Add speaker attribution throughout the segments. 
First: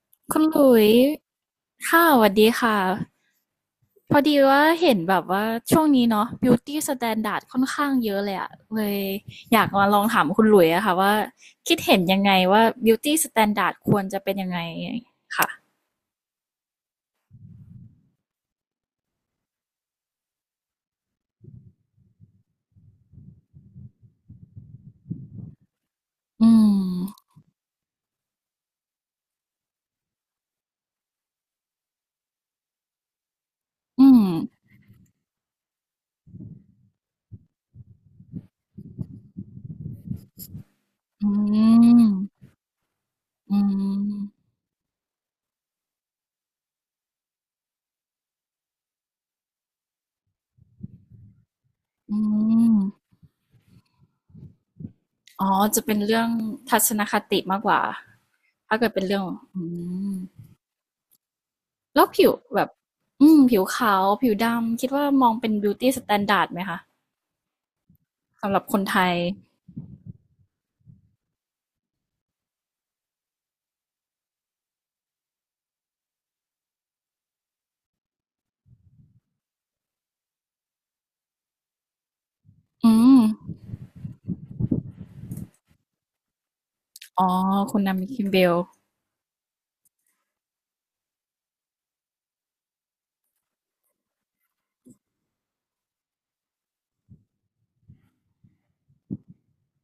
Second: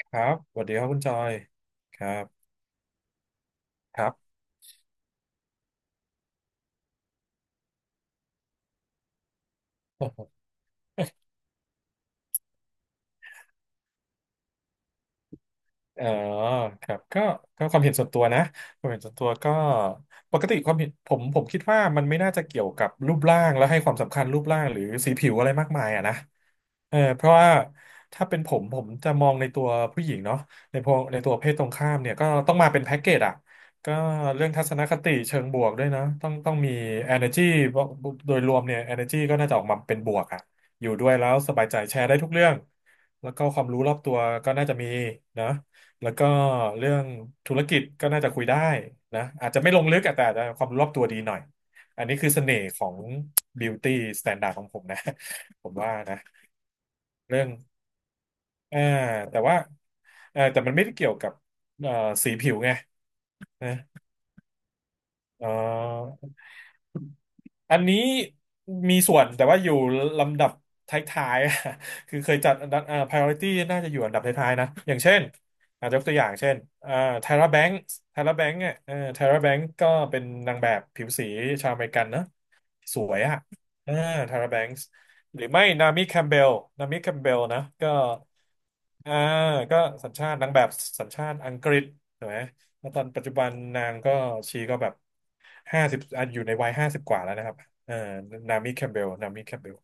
Speaker 1: ครับ
Speaker 2: คุณ
Speaker 1: ส
Speaker 2: ห
Speaker 1: วัส
Speaker 2: ลุ
Speaker 1: ดีครั
Speaker 2: ย
Speaker 1: บคุณ
Speaker 2: ส์
Speaker 1: จอย ค
Speaker 2: ค่ะ
Speaker 1: รั
Speaker 2: สวัส
Speaker 1: บ
Speaker 2: ดีค่ะ
Speaker 1: ครับ
Speaker 2: พอดีว่าเห็นแบบว่าช่วงนี้เนาะ beauty standard ค่อนข้างเยอะเลยอะเลยอยากมาล อง
Speaker 1: โอ้โห
Speaker 2: ถามคุณหลุยส์อะค่ะว่าคิดเห็นยังไงว่า beauty standard ควรจะเป็นยังไงค่ะ
Speaker 1: เออครับก็ความเห็นส่วนตัวนะ ความเห็นส่วนตัวก็ ปกติความเห็นผมคิดว่ามันไม่น่าจะเกี่ยวกับรูปร่างแล้วให้ความสำคัญรูปร่างหรือสีผิวอะไรมากมายอะนะ
Speaker 2: อื
Speaker 1: เออเพ
Speaker 2: ม
Speaker 1: ราะว่าถ้าเป็นผมจะมองในตัวผู้หญิงเนาะในพวกในตัวเพศตรงข้ามเนี่ยก็ต้องมาเป็นแพ็กเกจอะก็
Speaker 2: อืม
Speaker 1: เรื่องทัศนคติเชิงบวกด้วยนะต้องมี energy เพราะโดยรวมเนี่ย energy ก็น่าจะออกมาเป็นบวกอะอยู่ด้วย
Speaker 2: อื
Speaker 1: แล้วสบายใจแชร์ได้ทุก
Speaker 2: ม
Speaker 1: เรื่องแล้วก็ค
Speaker 2: อื
Speaker 1: วามรู้รอบตัว
Speaker 2: ม
Speaker 1: ก็น่าจะมีนะแล้วก็เรื่องธุรกิจก็น่าจะคุยได้นะอาจจะไม่ลงลึกอะแต่อาจจะความรู้รอบตัวดีหน่อยอัน
Speaker 2: อื
Speaker 1: นี้คือเสน่ห์ของ
Speaker 2: ม
Speaker 1: beauty standard ของผมนะ
Speaker 2: อ๋อ
Speaker 1: ผม
Speaker 2: จะ
Speaker 1: ว่า
Speaker 2: เป็น
Speaker 1: นะ
Speaker 2: เรื่องทัศนคติ
Speaker 1: เรื่อง
Speaker 2: มากกว่าถ้า
Speaker 1: อ่า
Speaker 2: เกิดเป็นเรื่อง
Speaker 1: แต่ว่า
Speaker 2: อืม
Speaker 1: แต่มันไม่ได้เกี่ยวกับเอ่อ
Speaker 2: แล้วผิว
Speaker 1: สีผิว
Speaker 2: แบบ
Speaker 1: ไง
Speaker 2: อืมผิว
Speaker 1: นะ
Speaker 2: ขาวผิวดำคิดว่ามอง
Speaker 1: เอ่
Speaker 2: เป็นบิวตี้สแต
Speaker 1: อ
Speaker 2: นดาร์ดไหมคะ
Speaker 1: อันนี้
Speaker 2: สำหรับคน
Speaker 1: มี
Speaker 2: ไทย
Speaker 1: ส่วนแต่ว่าอยู่ลำดับท้ายๆ คือเคยจัดอันดับpriority น่าจะอยู่อันดับท้ายๆนะอย่างเช่นอาจจะยกตัวอย่างเช่นTyra Banks เนี่ยTyra Banks ก็เป็นนางแบบผิวสีชาวอเมริกันนะ
Speaker 2: อื
Speaker 1: สว
Speaker 2: ม
Speaker 1: ยอะอ่าทาราแบงค์หรือไม่นามิแคมเบลนามิแคม
Speaker 2: อ๋อ
Speaker 1: เบลนะ
Speaker 2: คุณ
Speaker 1: ก็
Speaker 2: นามิคิมเบล
Speaker 1: อ่าก็สัญชาตินางแบบสัญชาติอังกฤษถูกไหมแล้วตอนปัจจุบันนางก็ชีก็แบบห้าสิบอยู่ในวัย50 กว่าแล้วนะครับเอ่อนามิแคมเบลนามิแคมเบล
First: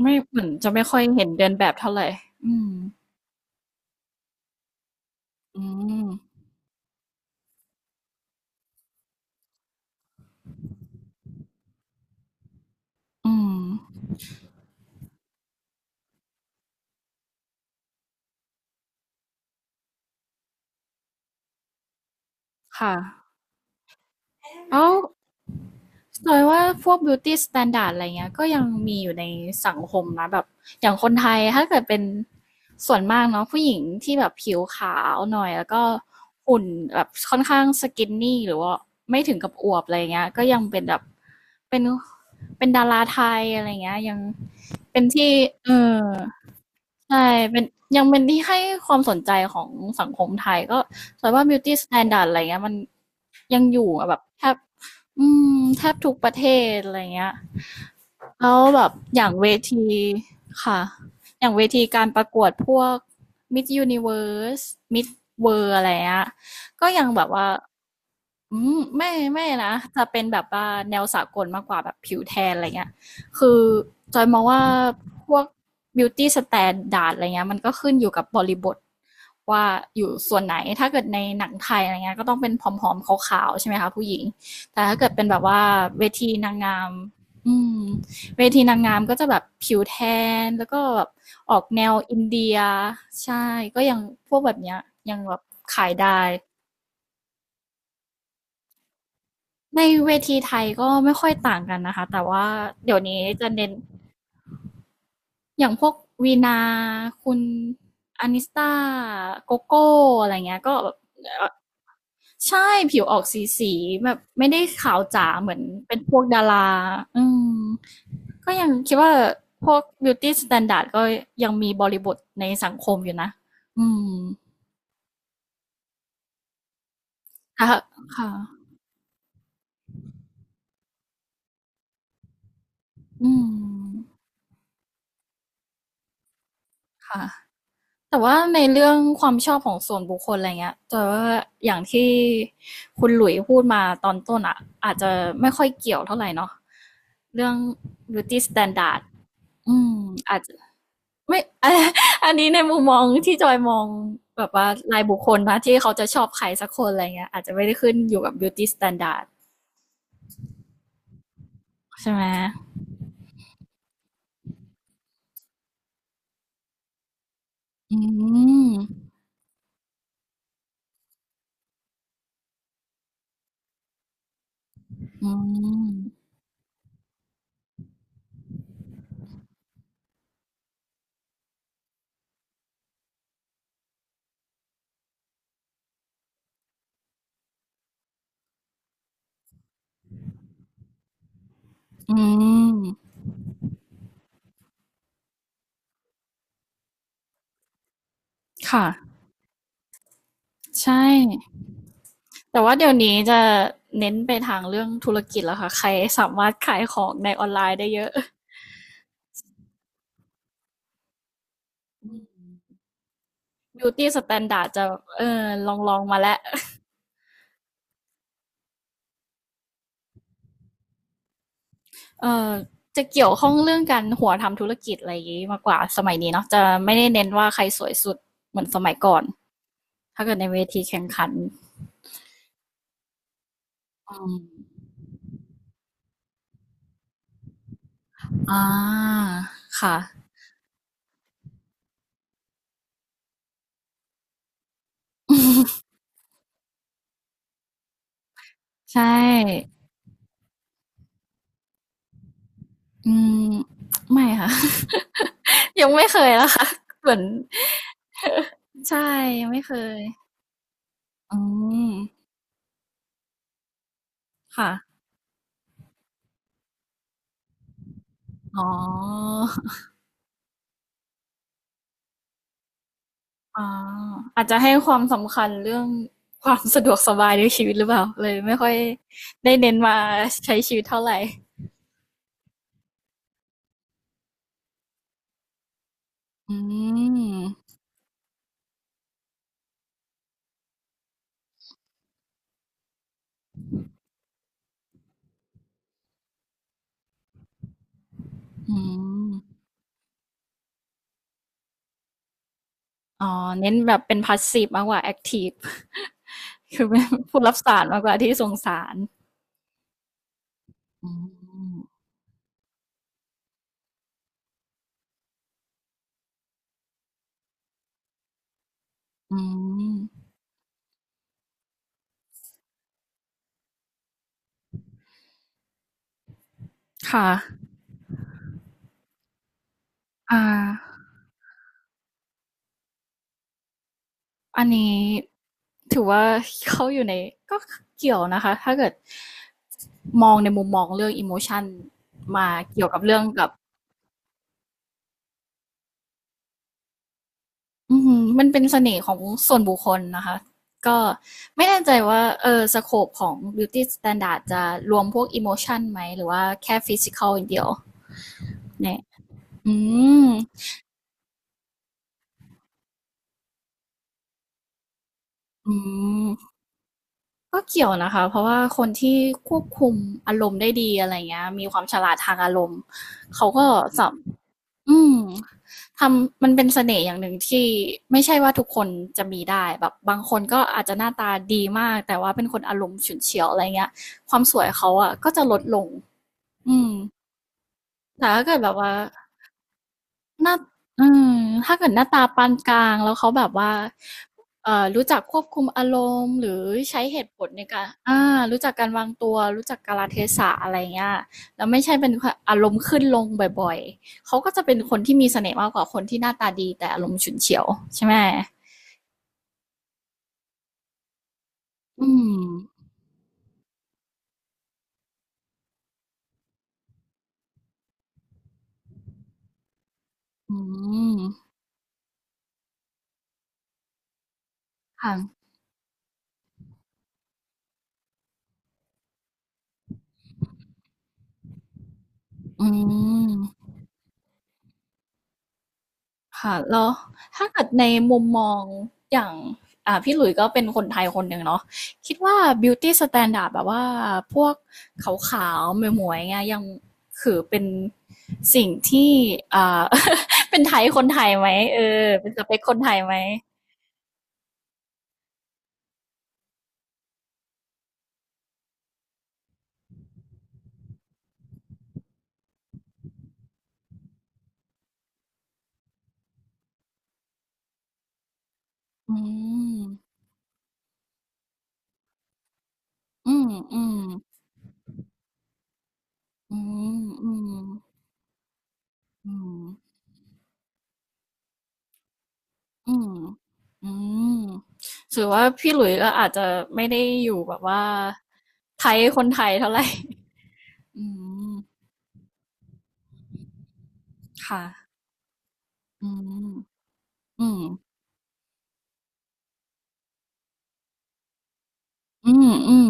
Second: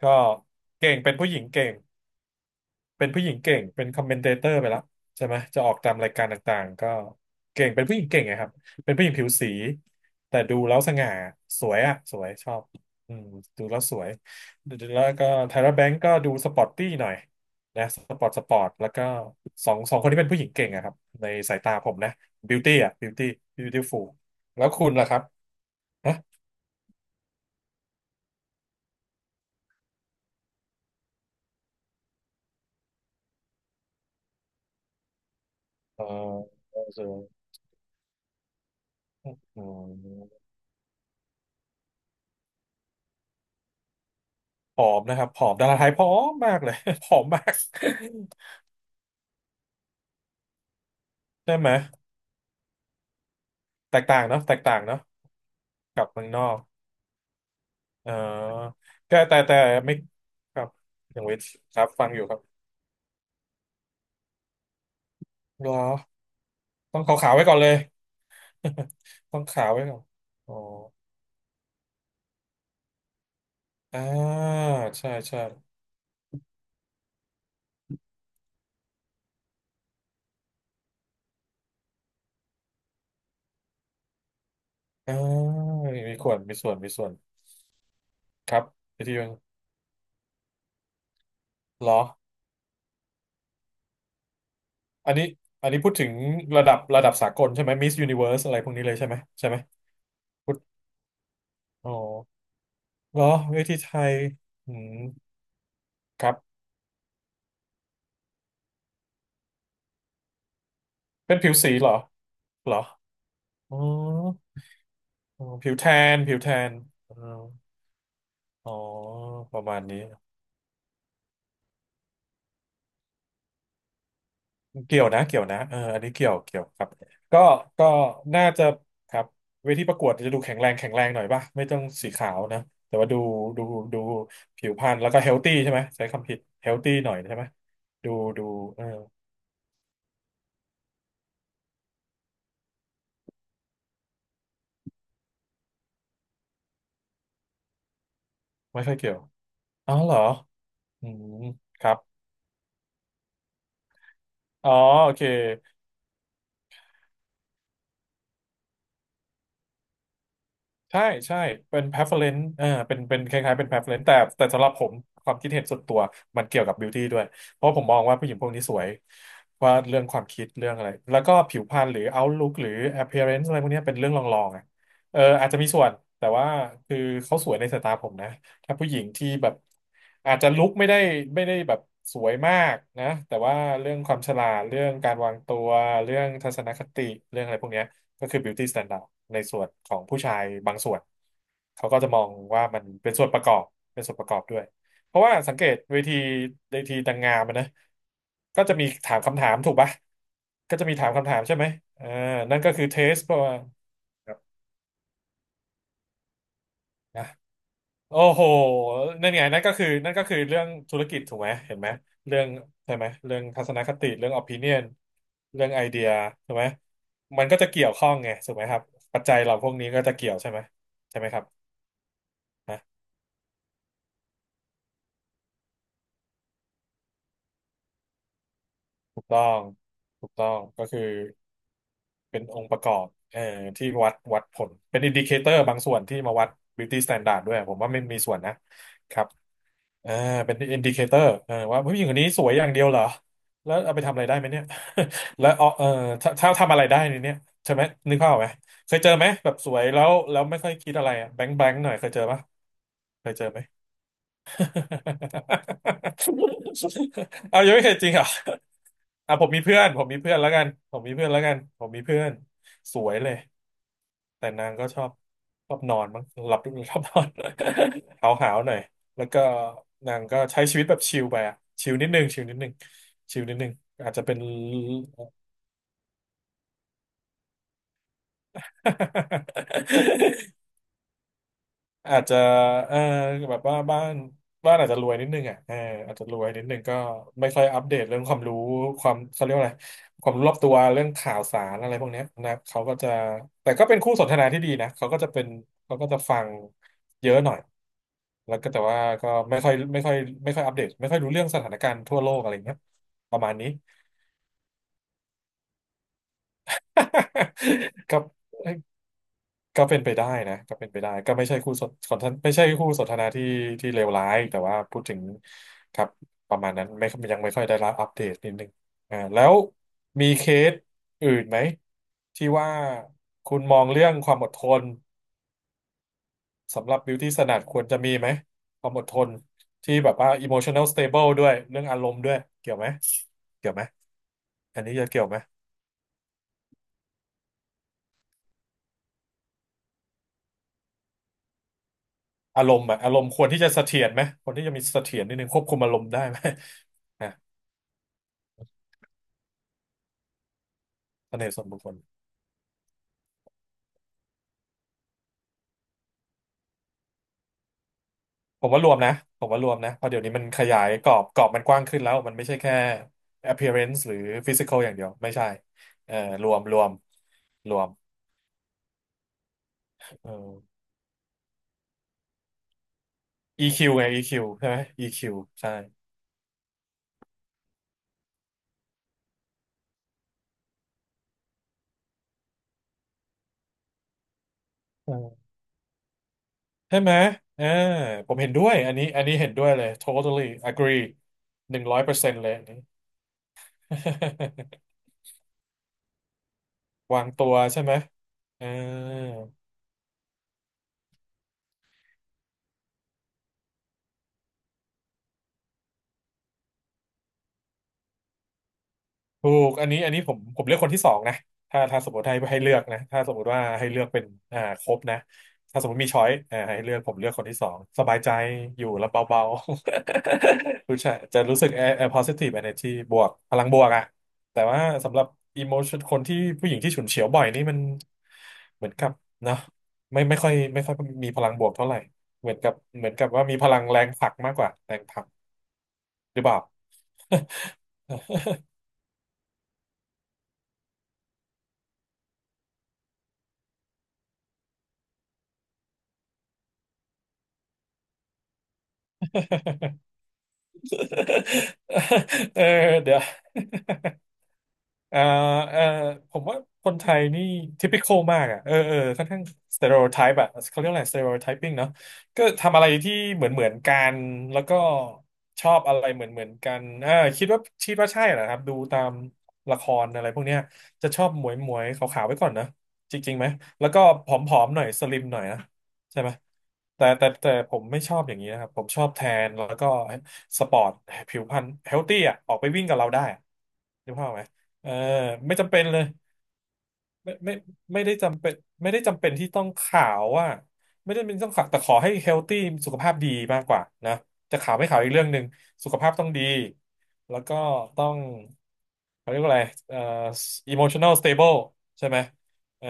Speaker 1: ก็
Speaker 2: ไม่เหมือนจะไม่
Speaker 1: เก่
Speaker 2: ค่
Speaker 1: ง
Speaker 2: อย
Speaker 1: เป็น
Speaker 2: เห็
Speaker 1: ผู้
Speaker 2: น
Speaker 1: หญิง
Speaker 2: เดินแบ
Speaker 1: เก่
Speaker 2: บ
Speaker 1: ง
Speaker 2: เท่าไหร่อืม
Speaker 1: เป็นผู้หญิงเก่งเป็นคอมเมนเตเตอร์ไปแล้วใช่ไหมจะ
Speaker 2: อื
Speaker 1: ออกตามรา
Speaker 2: ม
Speaker 1: ยการต่างๆก็เก่งเป็นผู้หญิงเก่งไงครับเป็นผู้หญิงผิวสีแต่ดูแล้วสง่าสวยอ่ะสวยชอบอืม
Speaker 2: อื
Speaker 1: ดู
Speaker 2: ม
Speaker 1: แล้วสวยแล้วก็ไทระแบงก์ก็ดูสปอร์ตตี้หน่อยนะสปอร์ตแล้วก็สองคนที่เป็นผู้หญิงเก่งอะครับในสายตาผมนะบิวตี้
Speaker 2: ค
Speaker 1: อะบิวตี้
Speaker 2: ่ะ
Speaker 1: บิวตี้ฟูลแล้ว
Speaker 2: แล้
Speaker 1: คุ
Speaker 2: ว
Speaker 1: ณล่ะครับฮะ
Speaker 2: สอยว่าพวก beauty standard อะไรเงี้ยก็ยังมีอยู่ในสังคมนะแบบอย่างคนไทยถ้าเกิดเป็นส่วนมากเนาะผู้หญิงที่แบบผิวขาวหน่อยแล้วก็
Speaker 1: เออ
Speaker 2: หุ่น
Speaker 1: เอ
Speaker 2: แบ
Speaker 1: อ
Speaker 2: บค่อนข้างสกินนี่หรือว่าไม่
Speaker 1: เออ
Speaker 2: ถึงกับ
Speaker 1: อื
Speaker 2: อวบอะไรเงี้ย
Speaker 1: ม
Speaker 2: ก็ยังเป็นแบบเป็นเป็นดาราไทยอะไรเงี้ยยัง
Speaker 1: ผอ
Speaker 2: เป็
Speaker 1: ม
Speaker 2: น
Speaker 1: นะครั
Speaker 2: ที่
Speaker 1: บผอมดา
Speaker 2: เอ
Speaker 1: ราไทยผ
Speaker 2: อ
Speaker 1: อมมากเลย ผอม
Speaker 2: ใช่
Speaker 1: มาก
Speaker 2: เป็นยังเป็นที่ให้ความสนใจของสังคมไทยก็แตยว่า
Speaker 1: ใช่ไหม
Speaker 2: beauty standard อะไรเงี้ยมันยังอยู่
Speaker 1: แตก
Speaker 2: อะแบ
Speaker 1: ต่า
Speaker 2: บ
Speaker 1: งเนาะ
Speaker 2: แท
Speaker 1: แต
Speaker 2: บ
Speaker 1: กต่างเนาะ
Speaker 2: อืมแทบ
Speaker 1: กับ
Speaker 2: ทุก
Speaker 1: เมือ
Speaker 2: ป
Speaker 1: ง
Speaker 2: ระ
Speaker 1: น
Speaker 2: เท
Speaker 1: อก
Speaker 2: ศอะไรเงี้ย
Speaker 1: เออ
Speaker 2: แล้วแบบ
Speaker 1: ก็
Speaker 2: อย่าง
Speaker 1: แต่
Speaker 2: เว
Speaker 1: แต่
Speaker 2: ที
Speaker 1: ไม่ครับ
Speaker 2: ค่ะ
Speaker 1: อย่างเวท
Speaker 2: อย่างเว
Speaker 1: ค
Speaker 2: ที
Speaker 1: รับ
Speaker 2: กา
Speaker 1: ฟั
Speaker 2: ร
Speaker 1: งอ
Speaker 2: ป
Speaker 1: ยู่
Speaker 2: ระ
Speaker 1: ค
Speaker 2: ก
Speaker 1: รับ
Speaker 2: วดพวก Miss Universe Miss
Speaker 1: เหร
Speaker 2: World
Speaker 1: อ
Speaker 2: อะไรเงี้ยก็
Speaker 1: ต้อง
Speaker 2: ยังแบบ
Speaker 1: ขาวๆไว้
Speaker 2: ว่า
Speaker 1: ก่อนเลย
Speaker 2: อืมไม่
Speaker 1: ต้อง
Speaker 2: ไม่
Speaker 1: ขาว
Speaker 2: นะ
Speaker 1: ไว้ก่อ
Speaker 2: จะ
Speaker 1: น
Speaker 2: เป็นแบบ
Speaker 1: อ๋อ
Speaker 2: ว่าแนวสากลมากกว่าแบบผิวแทนอะไรเงี้ยคือ
Speaker 1: อ่
Speaker 2: จอยมอง
Speaker 1: า
Speaker 2: ว่า
Speaker 1: ใช่
Speaker 2: พว
Speaker 1: ใช่
Speaker 2: ก beauty standard อะไรเงี้ยมันก็ขึ้นอยู่กับบริบทว่าอยู่ส่วนไหนถ้าเกิดในหนังไทยอะไรเงี้ยก็ต้องเป็นผอมๆขาวๆใช่ไหมคะผู้หญิง แต่ถ้าเกิด
Speaker 1: อ่า
Speaker 2: เป็นแบบว่าเว
Speaker 1: มี
Speaker 2: ที
Speaker 1: ส่วน
Speaker 2: นา
Speaker 1: มี
Speaker 2: ง
Speaker 1: ส่วน
Speaker 2: งา
Speaker 1: มี
Speaker 2: ม
Speaker 1: ส่วน
Speaker 2: อืมเว
Speaker 1: ครั
Speaker 2: ที
Speaker 1: บ
Speaker 2: นางงาม
Speaker 1: วิ
Speaker 2: ก็
Speaker 1: ธีเ
Speaker 2: จะแบบผิวแทนแล้วก็แบบออกแน
Speaker 1: หร
Speaker 2: ว
Speaker 1: อ
Speaker 2: อินเดียใช่ก็ยังพวกแบบเนี้ย
Speaker 1: อั
Speaker 2: ยั
Speaker 1: น
Speaker 2: ง
Speaker 1: นี้
Speaker 2: แบบ
Speaker 1: อันนี้
Speaker 2: ขา
Speaker 1: พู
Speaker 2: ย
Speaker 1: ดถึง
Speaker 2: ได้
Speaker 1: ระดับสากลใช่ไหมมิสยูนิเวิร์สอะไรพวกนี้เลยใช่ไหมใช่ไหม
Speaker 2: ในเวที
Speaker 1: พู
Speaker 2: ไท
Speaker 1: ด
Speaker 2: ยก็ไม่ค่อยต่างกัน
Speaker 1: อ๋อ
Speaker 2: นะคะแต่ว่าเดี๋ยว
Speaker 1: เห
Speaker 2: นี้
Speaker 1: รอ
Speaker 2: จะ
Speaker 1: เว
Speaker 2: เน้น
Speaker 1: ทีไทยอืม
Speaker 2: อย่างพวก
Speaker 1: ครั
Speaker 2: วีนา
Speaker 1: บ
Speaker 2: คุณอานิสตาโกโก้อะไรเงี้ยก็แบบ
Speaker 1: เป็นผิวสีเหรอ
Speaker 2: ใช่
Speaker 1: เหรอ
Speaker 2: ผิวออกสี
Speaker 1: อ๋อ
Speaker 2: ๆแบบไม่ได้ขาวจ๋า
Speaker 1: อ๋อ
Speaker 2: เหมือน
Speaker 1: ผิวแท
Speaker 2: เป็นพ
Speaker 1: น
Speaker 2: วก
Speaker 1: ผิว
Speaker 2: ดา
Speaker 1: แท
Speaker 2: รา
Speaker 1: นอ๋อ
Speaker 2: อืมก็ยั
Speaker 1: อ๋
Speaker 2: ง
Speaker 1: อ
Speaker 2: คิดว่า
Speaker 1: ประ
Speaker 2: พว
Speaker 1: มาณ
Speaker 2: ก
Speaker 1: นี้
Speaker 2: beauty standard ก็ยังมีบริบทในสังคมอยู่นะอืม
Speaker 1: เกี่ยวนะเกี่ยวนะอันนี้เกี่ยวเกี่ยวครับก็
Speaker 2: ค่ะ
Speaker 1: ก็
Speaker 2: ค่ะ
Speaker 1: น่าจะครับเวทีประกวดจะดูแข็งแรงแข็งแรงหน่อยป่ะไม่ต้องสีขาวนะแต่ว่าดู
Speaker 2: อื
Speaker 1: ดูดู
Speaker 2: ม
Speaker 1: ผิวพรรณแล้วก็เฮลตี้ใช่ไหมใช้คำผิดเฮลตี้หน่อย
Speaker 2: ค่ะ
Speaker 1: ใช่ไหมดู
Speaker 2: แต่ว่า
Speaker 1: ดู
Speaker 2: ใน
Speaker 1: เออ
Speaker 2: เรื่องความชอบของส่วนบุคคลอะไรเงี้ยแต่ว่าอย่างที่คุณหลุยพูดมาตอนต้นอ่ะอาจจะไม่ค่อยเกี่ยวเท่าไหร่เนาะเรื่อง beauty
Speaker 1: ไม่ค่อย
Speaker 2: standard
Speaker 1: เกี่ยว
Speaker 2: อื
Speaker 1: อ๋อ
Speaker 2: ม
Speaker 1: เหรอ
Speaker 2: อาจจะ
Speaker 1: อืม
Speaker 2: ไม่ อา
Speaker 1: ครับ
Speaker 2: อันนี้ในมุมมองที่จอยมองแบบว่า
Speaker 1: อ๋อ
Speaker 2: ราย
Speaker 1: โอ
Speaker 2: บุค
Speaker 1: เค
Speaker 2: คลนะที่เขาจะชอบใครสักคนอะไรเงี้ยอาจจะไม่ได้ขึ้นอยู่กับ Beauty Standard
Speaker 1: ใช่ใช่เป็น
Speaker 2: ใช่ไหม
Speaker 1: preference เออเป็นคล้ายๆเป็น preference แต่สำหรับผมความคิดเห็นส่วนตัวมันเกี่ยวกับ beauty ด้วยเพราะผม
Speaker 2: อื
Speaker 1: มองว่าผู้หญิงพวกนี้สวย
Speaker 2: ม
Speaker 1: ว่าเรื่องความคิดเรื่องอะไรแล้วก็ผิวพรรณหรือ outlook หรือ appearance อะไรพวกเนี้ยเป็นเรื่องรองๆอ่ะเออ
Speaker 2: อื
Speaker 1: อาจจะมีส่วนแต่
Speaker 2: ม
Speaker 1: ว่าคือเขาสวยในสายตาผมนะถ้าผู้หญิงที่แบบอาจจะลุคไม่ได้แบบสวยมากนะแต่ว่าเรื่องความฉลาดเรื่องการวางตัวเรื่องทัศนคติเรื่องอะไรพวกเนี้ย ก็คือ beauty standard ในส่วนของผู้ชายบางส่วนเขาก็จะ
Speaker 2: อื
Speaker 1: มองว่า
Speaker 2: ม
Speaker 1: มันเป็นส่วนประกอบเป็นส่วนประกอบด้วยเพราะว่าสังเกตเวทีนางงามอะนะก็จะ
Speaker 2: ค่ะ
Speaker 1: มีถามคำถามถูกปะก็จะ
Speaker 2: ใช่
Speaker 1: มีถามคำถามใช่ไหมเออนั่
Speaker 2: แต่
Speaker 1: นก็
Speaker 2: ว่า
Speaker 1: คือ
Speaker 2: เดี๋ยว
Speaker 1: เท
Speaker 2: นี้
Speaker 1: สเพ
Speaker 2: จะ
Speaker 1: ราะว่า
Speaker 2: เน้น
Speaker 1: ค
Speaker 2: ไป
Speaker 1: รับ
Speaker 2: ทางเรื่องธุรกิจแล้วค่ะใครสามารถขายของ
Speaker 1: นะ
Speaker 2: ในออนไลน์ได้เยอะ
Speaker 1: โอ้โหนั่นไงนั่นก็คือเรื่องธุรกิจถูกไหมเห็นไหม
Speaker 2: อืม
Speaker 1: เรื่องใช่ไหมเรื่องทัศนค
Speaker 2: Beauty
Speaker 1: ติเรื่อง
Speaker 2: Standard
Speaker 1: opinion
Speaker 2: จะเออ
Speaker 1: เรื่องไอ
Speaker 2: ลอ
Speaker 1: เดี
Speaker 2: ง
Speaker 1: ย
Speaker 2: ๆมาแล้ว
Speaker 1: ถูกไหมมันก็จะเกี่ยวข้องไงถูกไหมครับปัจจัยเราพวกนี้ก็จะเกี่ยวใช่ไหมใช่ไหมครับ
Speaker 2: เอ่อ
Speaker 1: นะ
Speaker 2: จะเกี่ยวข้องเรื่องการหัวทำธุรกิจอะไรอย่างนี้มากกว่าสมัยนี้เนาะจะไม่ได้เน้นว่าใครสวยสุดเหมือนสมัยก่อ
Speaker 1: ถู
Speaker 2: น
Speaker 1: กต้อง
Speaker 2: ถ้า
Speaker 1: ถูก
Speaker 2: เกิด
Speaker 1: ต้
Speaker 2: ใน
Speaker 1: อ
Speaker 2: เว
Speaker 1: ง
Speaker 2: ที
Speaker 1: ก็คื
Speaker 2: แข่
Speaker 1: อ
Speaker 2: งขัน
Speaker 1: เป็นองค์ประกอบเอ่อที่วั
Speaker 2: อื
Speaker 1: ด
Speaker 2: ม
Speaker 1: ผลเป็นอินดิเคเตอร์บางส่วนที่มาวัด beauty standard ด้วยผมว่าไม่มีส่วนนะ
Speaker 2: อ่
Speaker 1: ค
Speaker 2: า
Speaker 1: รับ
Speaker 2: ค่ะ
Speaker 1: อ่าเป็นอินดิเคเตอร์ว่าผู้หญิงคนนี้สวยอย่างเดียวเหรอแล้วเอาไปทำอะไรได้ไหมเนี่ย แล้วเอาถ้าทำอะไรได้ในเนี้ยใช่ไหมนึกภาพออกไหมเค
Speaker 2: ใช
Speaker 1: ยเจอไหมแบบส
Speaker 2: ่
Speaker 1: วยแล้วไม่ค่อยคิดอะไรอ่ะแบงค์หน่อยเคยเจอปะ
Speaker 2: อื
Speaker 1: เคยเจอ
Speaker 2: ม
Speaker 1: ไหม
Speaker 2: ไม่ค่ะ ยังไม่เคยนะคะเหมือน
Speaker 1: เอายังไม่เคยจริงเหรอ
Speaker 2: ใช่
Speaker 1: อ่ะผ
Speaker 2: ยัง
Speaker 1: มมี
Speaker 2: ไม่เค
Speaker 1: เพื่อน
Speaker 2: ย
Speaker 1: ผมมีเพื่อนแล้วกันผมมีเพื่อน
Speaker 2: อื
Speaker 1: แล้วกันผม
Speaker 2: ม
Speaker 1: มีเพื่อนสวยเลย แต่นา
Speaker 2: ค่ะ
Speaker 1: งก็ชอบนอนมั้งหลับชอบนอน หาว
Speaker 2: อ๋
Speaker 1: หน่อยแล้วก็
Speaker 2: อ
Speaker 1: นางก็ใช้ชีวิตแบบชิลไปอะชิลนิดนึงชิลนิดนึงชิลนิด
Speaker 2: อ๋อ
Speaker 1: นึงอาจจะเป็น
Speaker 2: อาจจะให้ความสำคัญเรื่องความสะดวกสบายในชีวิตหรือเปล่าเลยไม่ค่อยได้เน้นมาใช้ ชีวิตเท่าไร
Speaker 1: อาจจะเออแบบว่าบ้านอาจจะรวยนิดนึงอ่ะอาจจะรวย
Speaker 2: อื
Speaker 1: นิด
Speaker 2: ม
Speaker 1: นึงก็ไม่ค่อยอัปเดตเรื่องความรู้ความเขาเรียกว่าอะไรความรู้รอบตัวเรื่องข่าวสารอะไรพวกเนี้ยนะเขาก็จะแต่ก็เป็นคู่สนทนาที่ดีนะเขาก็จะเป็นเขาก็จะฟังเยอะหน่อยแล้วก็
Speaker 2: อื
Speaker 1: แต่ว่าก็
Speaker 2: ม
Speaker 1: ไม่ค่อยอัปเดตไม่ค่อยรู้เรื่องสถานการณ์ทั่วโลกอะไรเงี้ย
Speaker 2: อ๋อ
Speaker 1: ประมาณนี้
Speaker 2: เน้นแบบเป็น passive มากกว่า active คือเป็นผู้รับสารมากก
Speaker 1: ค
Speaker 2: ว่า
Speaker 1: รับ
Speaker 2: ที่ส่งสาร
Speaker 1: ก็เป็นไปได้นะก็เป็นไป
Speaker 2: อื
Speaker 1: ได้ก็
Speaker 2: ม
Speaker 1: ไม่ใช่คู่สนทนาที่เลวร้ายแต่ว่าพูดถึงครับประมาณนั้นไม่ยังไม่ค่อยได้รับอัปเดตนิดนึงอ่า
Speaker 2: อื
Speaker 1: แล้วมี
Speaker 2: ม
Speaker 1: เคสอื่นไหมที่ว่าคุณมองเรื่องความอดทนสำหรับ
Speaker 2: ค่ะ
Speaker 1: beauty standard ควรจะมีไหมความอดทนที่แบบว่า
Speaker 2: อ่า
Speaker 1: emotional stable ด้วยเรื่องอารมณ์ด้วยเกี่ยวไหมเกี่ยวไหม
Speaker 2: อัน
Speaker 1: อัน
Speaker 2: นี้
Speaker 1: นี้จะเกี่ยวไหม
Speaker 2: ถือว่าเข้าอยู่ในก็เกี่ยวนะคะถ้าเกิดมองในมุมมองเรื่อง emotion มา
Speaker 1: อารม
Speaker 2: เกี่ย
Speaker 1: ณ์
Speaker 2: ว
Speaker 1: อะ
Speaker 2: กับ
Speaker 1: อา
Speaker 2: เรื่
Speaker 1: ร
Speaker 2: อง
Speaker 1: มณ์คว
Speaker 2: กั
Speaker 1: ร
Speaker 2: บ
Speaker 1: ที่จะเสถียรไหมคนที่จะมีเสถียรนิดนึงควบคุมอารมณ์ได้ไหม อ่ะ
Speaker 2: อือหือมันเป็นเสน่ห์ของส่วนบุคคลนะคะก็
Speaker 1: เสน่ห์ส่
Speaker 2: ไม่
Speaker 1: วนบุ
Speaker 2: แน่
Speaker 1: คค
Speaker 2: ใจ
Speaker 1: ล
Speaker 2: ว่าเออสโคปของ beauty standard จะรวมพวก emotion ไหมหรือว่าแค่ physical อย่างเดียว
Speaker 1: ผมว่าร
Speaker 2: เนี่
Speaker 1: วม
Speaker 2: ย
Speaker 1: นะผมว่ารว
Speaker 2: อื
Speaker 1: มนะเพราะเดี๋ยว
Speaker 2: ม
Speaker 1: นี้มันขยายกรอบมันกว้างขึ้นแล้ว มันไม่ใช่แค่ appearance หรือ physical อย่างเดียว ไม่ใช่
Speaker 2: อื
Speaker 1: เออร
Speaker 2: ม
Speaker 1: วม รวม
Speaker 2: ก็
Speaker 1: รว
Speaker 2: เกี่ย
Speaker 1: ม
Speaker 2: วนะคะเพราะว่าคนที่ควบคุม
Speaker 1: เอ
Speaker 2: อารมณ์ได้
Speaker 1: อ
Speaker 2: ดีอะไรเงี้ยมีความฉลาดทางอารมณ์เขาก็
Speaker 1: EQ ไง
Speaker 2: สา
Speaker 1: EQ ใช่ไหม
Speaker 2: อืม
Speaker 1: EQ ใช่
Speaker 2: ทำมันเป็นเสน่ห์อย่างหนึ่งที่ไม่ใช่ว่าทุกคนจะมีได้แบบบางคนก็อาจจะหน้าตาดีมากแต่ว่าเป็นคนอารมณ์ฉุนเฉียวอะไรเงี้ยความสวยเขาอะก็จะ
Speaker 1: เออ
Speaker 2: ลดลงอืม
Speaker 1: ใช่ไหม เออ
Speaker 2: แต่
Speaker 1: ผม
Speaker 2: ถ้า
Speaker 1: เห็น
Speaker 2: เกิด
Speaker 1: ด้
Speaker 2: แบ
Speaker 1: ว
Speaker 2: บ
Speaker 1: ย
Speaker 2: ว่า
Speaker 1: อันนี้อันนี้เห็นด้วยเลย totally
Speaker 2: หน้า
Speaker 1: agree
Speaker 2: อืม
Speaker 1: ห
Speaker 2: ถ้า
Speaker 1: นึ่ง
Speaker 2: เกิด
Speaker 1: ร้
Speaker 2: ห
Speaker 1: อย
Speaker 2: น้า
Speaker 1: เปอร์
Speaker 2: ตา
Speaker 1: เซ็นต์
Speaker 2: ปา
Speaker 1: เล
Speaker 2: น
Speaker 1: ยอัน
Speaker 2: ก
Speaker 1: นี้
Speaker 2: ลางแล้วเขาแบบว่ารู้จักควบคุมอารมณ์หรือใช้ เห
Speaker 1: วาง
Speaker 2: ตุผ
Speaker 1: ตั
Speaker 2: ล
Speaker 1: ว
Speaker 2: ใน
Speaker 1: ใช่
Speaker 2: การ
Speaker 1: ไหม
Speaker 2: อารู้
Speaker 1: เออ
Speaker 2: จักการวางตัวรู้จักกาลเทศะอะไร่เงี้ยแล้วไม่ใช่เป็นคอารมณ์ขึ้นลงบ่อยๆเขาก็จะเป็นคนที่มีเสน่ห์มากกว่าคนที่หน้าตาดีแต่อารมณ์ฉุนเฉียวใช่ไหม
Speaker 1: ถูกอันนี้อันนี้ผมเลือกคนที่สองนะถ้าส
Speaker 2: อื
Speaker 1: มมติ
Speaker 2: ม
Speaker 1: ให้เลือกนะถ้าสมมติว่าให้เลือกเป็นอ่าครบนะถ้าสมมติมีช้อยอ่าให้เลือกผมเลือกคนที่สองสบายใจอยู่แล้วเบา
Speaker 2: อื
Speaker 1: ๆ ผู้ชายจะ
Speaker 2: ม
Speaker 1: รู้สึกpositive energy บวกพลังบวกอะแต่ว่า
Speaker 2: ค่ะ
Speaker 1: สำหรับ emotion คนที่ผู้หญิงที่ฉุนเฉียวบ่อยนี่มันเหมือนกับเนาะไม่ค่อยมีพลังบวกเท่าไหร่
Speaker 2: อื
Speaker 1: เหมือนกับว่ามีพ
Speaker 2: ม
Speaker 1: ลังแรงผลักมากกว่าแรงผลักหรือเป
Speaker 2: ค่ะ
Speaker 1: ล่า
Speaker 2: แล้วถ้าเกิดในมุมมองอย่างอ่าพี่หลุยส์ก็เป็นคนไทยคนหนึ่งเนาะคิดว่า beauty standard แบบว่าพวกขาวๆหมวยๆเงี้ยยังคือเป็นสิ่งที่อ่า เป็นไทยคนไทยไหมเออเป็นสเป
Speaker 1: เอ
Speaker 2: ค
Speaker 1: อ
Speaker 2: คนไทยไห
Speaker 1: เดี๋
Speaker 2: ม
Speaker 1: ยว เอ่อเอ่อผมว่าคนไทยนี่ typical มากอ่ะเออเออค่อนข้าง stereotype อ่ะเขาเรียกอะไร stereotyping เนาะก็ทำอะไรที่เหมือนกันแล้วก็ชอบอะไรเหมือนกันอ่าคิดว่าใช่เหรอครับดูตาม
Speaker 2: อืม
Speaker 1: ละครอะไรพวกเนี้ยจะชอบหมวยขาวๆไว้ก่อนนะจริ
Speaker 2: อื
Speaker 1: งๆไหม
Speaker 2: มอื
Speaker 1: แล้ว
Speaker 2: ม
Speaker 1: ก็ผอมๆหน่อยสลิมหน่อยนะใช่ไหม
Speaker 2: อืมอื
Speaker 1: แต่
Speaker 2: ม
Speaker 1: ผมไม่ชอบอย่างนี้นะครับผมชอบแท
Speaker 2: อื
Speaker 1: น
Speaker 2: ม
Speaker 1: แล้วก็สปอร์ตผิวพรรณเฮลตี้อ่ะออกไปวิ่ง
Speaker 2: อื
Speaker 1: กับเรา
Speaker 2: ม
Speaker 1: ได้
Speaker 2: อื
Speaker 1: นึกภาพไห
Speaker 2: ม
Speaker 1: ม เออ
Speaker 2: ถือว่า
Speaker 1: ไม่
Speaker 2: พี่
Speaker 1: จำ
Speaker 2: ห
Speaker 1: เป็
Speaker 2: ลุ
Speaker 1: น
Speaker 2: ย
Speaker 1: เล
Speaker 2: ส์
Speaker 1: ย
Speaker 2: ก็อาจจะไม่ได้อ
Speaker 1: ไม่
Speaker 2: ยู่แบ
Speaker 1: ไม่
Speaker 2: บว่า
Speaker 1: ไม่ได้จำเป็น
Speaker 2: ไท
Speaker 1: ไม่
Speaker 2: ย
Speaker 1: ได้
Speaker 2: ค
Speaker 1: จำ
Speaker 2: น
Speaker 1: เป็น
Speaker 2: ไท
Speaker 1: ที่
Speaker 2: ย
Speaker 1: ต้อง
Speaker 2: เท่าไหร่
Speaker 1: ขาวอ่ะ
Speaker 2: อื
Speaker 1: ไม่ได้เป็นต้อ
Speaker 2: ม
Speaker 1: งขาวแต่ขอให้เฮลตี้สุขภาพดีมากกว่านะจะขาวไม่
Speaker 2: ค่ะ
Speaker 1: ขาวอีกเรื่องหนึ่งสุข
Speaker 2: อื
Speaker 1: ภาพต้องดี
Speaker 2: ม
Speaker 1: แล้ว
Speaker 2: อื
Speaker 1: ก็
Speaker 2: ม
Speaker 1: ต้องเขาเรียกว่าอะไรเอ่อ emotional stable ใช่ไหม
Speaker 2: อืมอื
Speaker 1: เอ
Speaker 2: ม
Speaker 1: อ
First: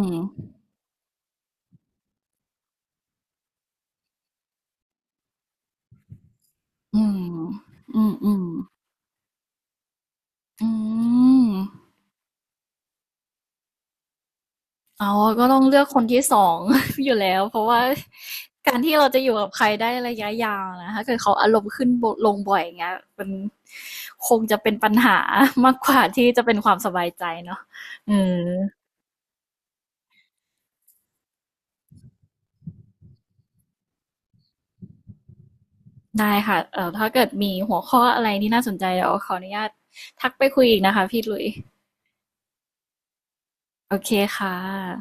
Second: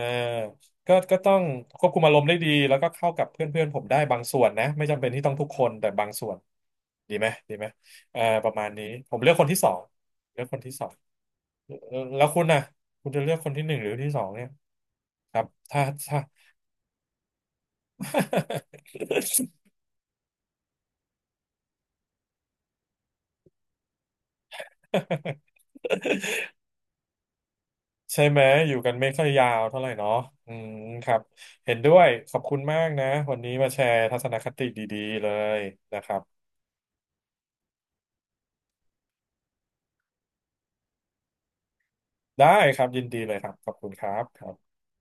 Speaker 1: ก็ก็ต้องควบคุมอารมณ์ได้ดีแล้วก็เข้ากับเพื่อนเพื่อนผมได้บางส่วนนะไม่จำเป็นที่ต้องทุกคนแต่บางส่วน
Speaker 2: อื
Speaker 1: ดี
Speaker 2: ม
Speaker 1: ไหมดีไหม
Speaker 2: อืม
Speaker 1: เออ
Speaker 2: อืม
Speaker 1: ประมาณนี้ผมเลือกคนที่สองเลือกคน
Speaker 2: อื
Speaker 1: ที่สอง
Speaker 2: ม
Speaker 1: แล้วคุณน่ะคุณจะเลือกคนที่หนึ่งหรือที่สองเนี่ย
Speaker 2: อ๋อ
Speaker 1: ครั
Speaker 2: ก็
Speaker 1: บ
Speaker 2: ต้องเลื
Speaker 1: ถ้า
Speaker 2: อกคน
Speaker 1: ถ้า
Speaker 2: ที่2อง อยู่แล้ว เพราะว่าการที่เราจะอยู่กับใครได้ระยะยาวนะถ้าเกิดเขาอารมณ์ขึ้นบลงบ่อยอย่างเงี้ยมันคงจะเป็นปัญหามากกว่าที่จะ เป็นความสบายใจเนาะเอ
Speaker 1: ใช่ไหม
Speaker 2: อ
Speaker 1: อยู่กันไม่ค่อยยาวเท่าไหร่เนาะอืมครับเห็นด้วยขอบคุณมากนะวันนี้มาแชร์ทัศนคติดีๆเลยนะครับ
Speaker 2: ได้ค่ะถ้าเกิดมีหัวข้ออะไรที่น่าสนใจเดี๋ยวขออนุญาตทักไปคุยอีกนะคะพี่หลุย
Speaker 1: ได้ครับยินดีเลยครับขอบคุ
Speaker 2: โอ
Speaker 1: ณค
Speaker 2: เค
Speaker 1: รับค
Speaker 2: ค่
Speaker 1: รับ
Speaker 2: ะ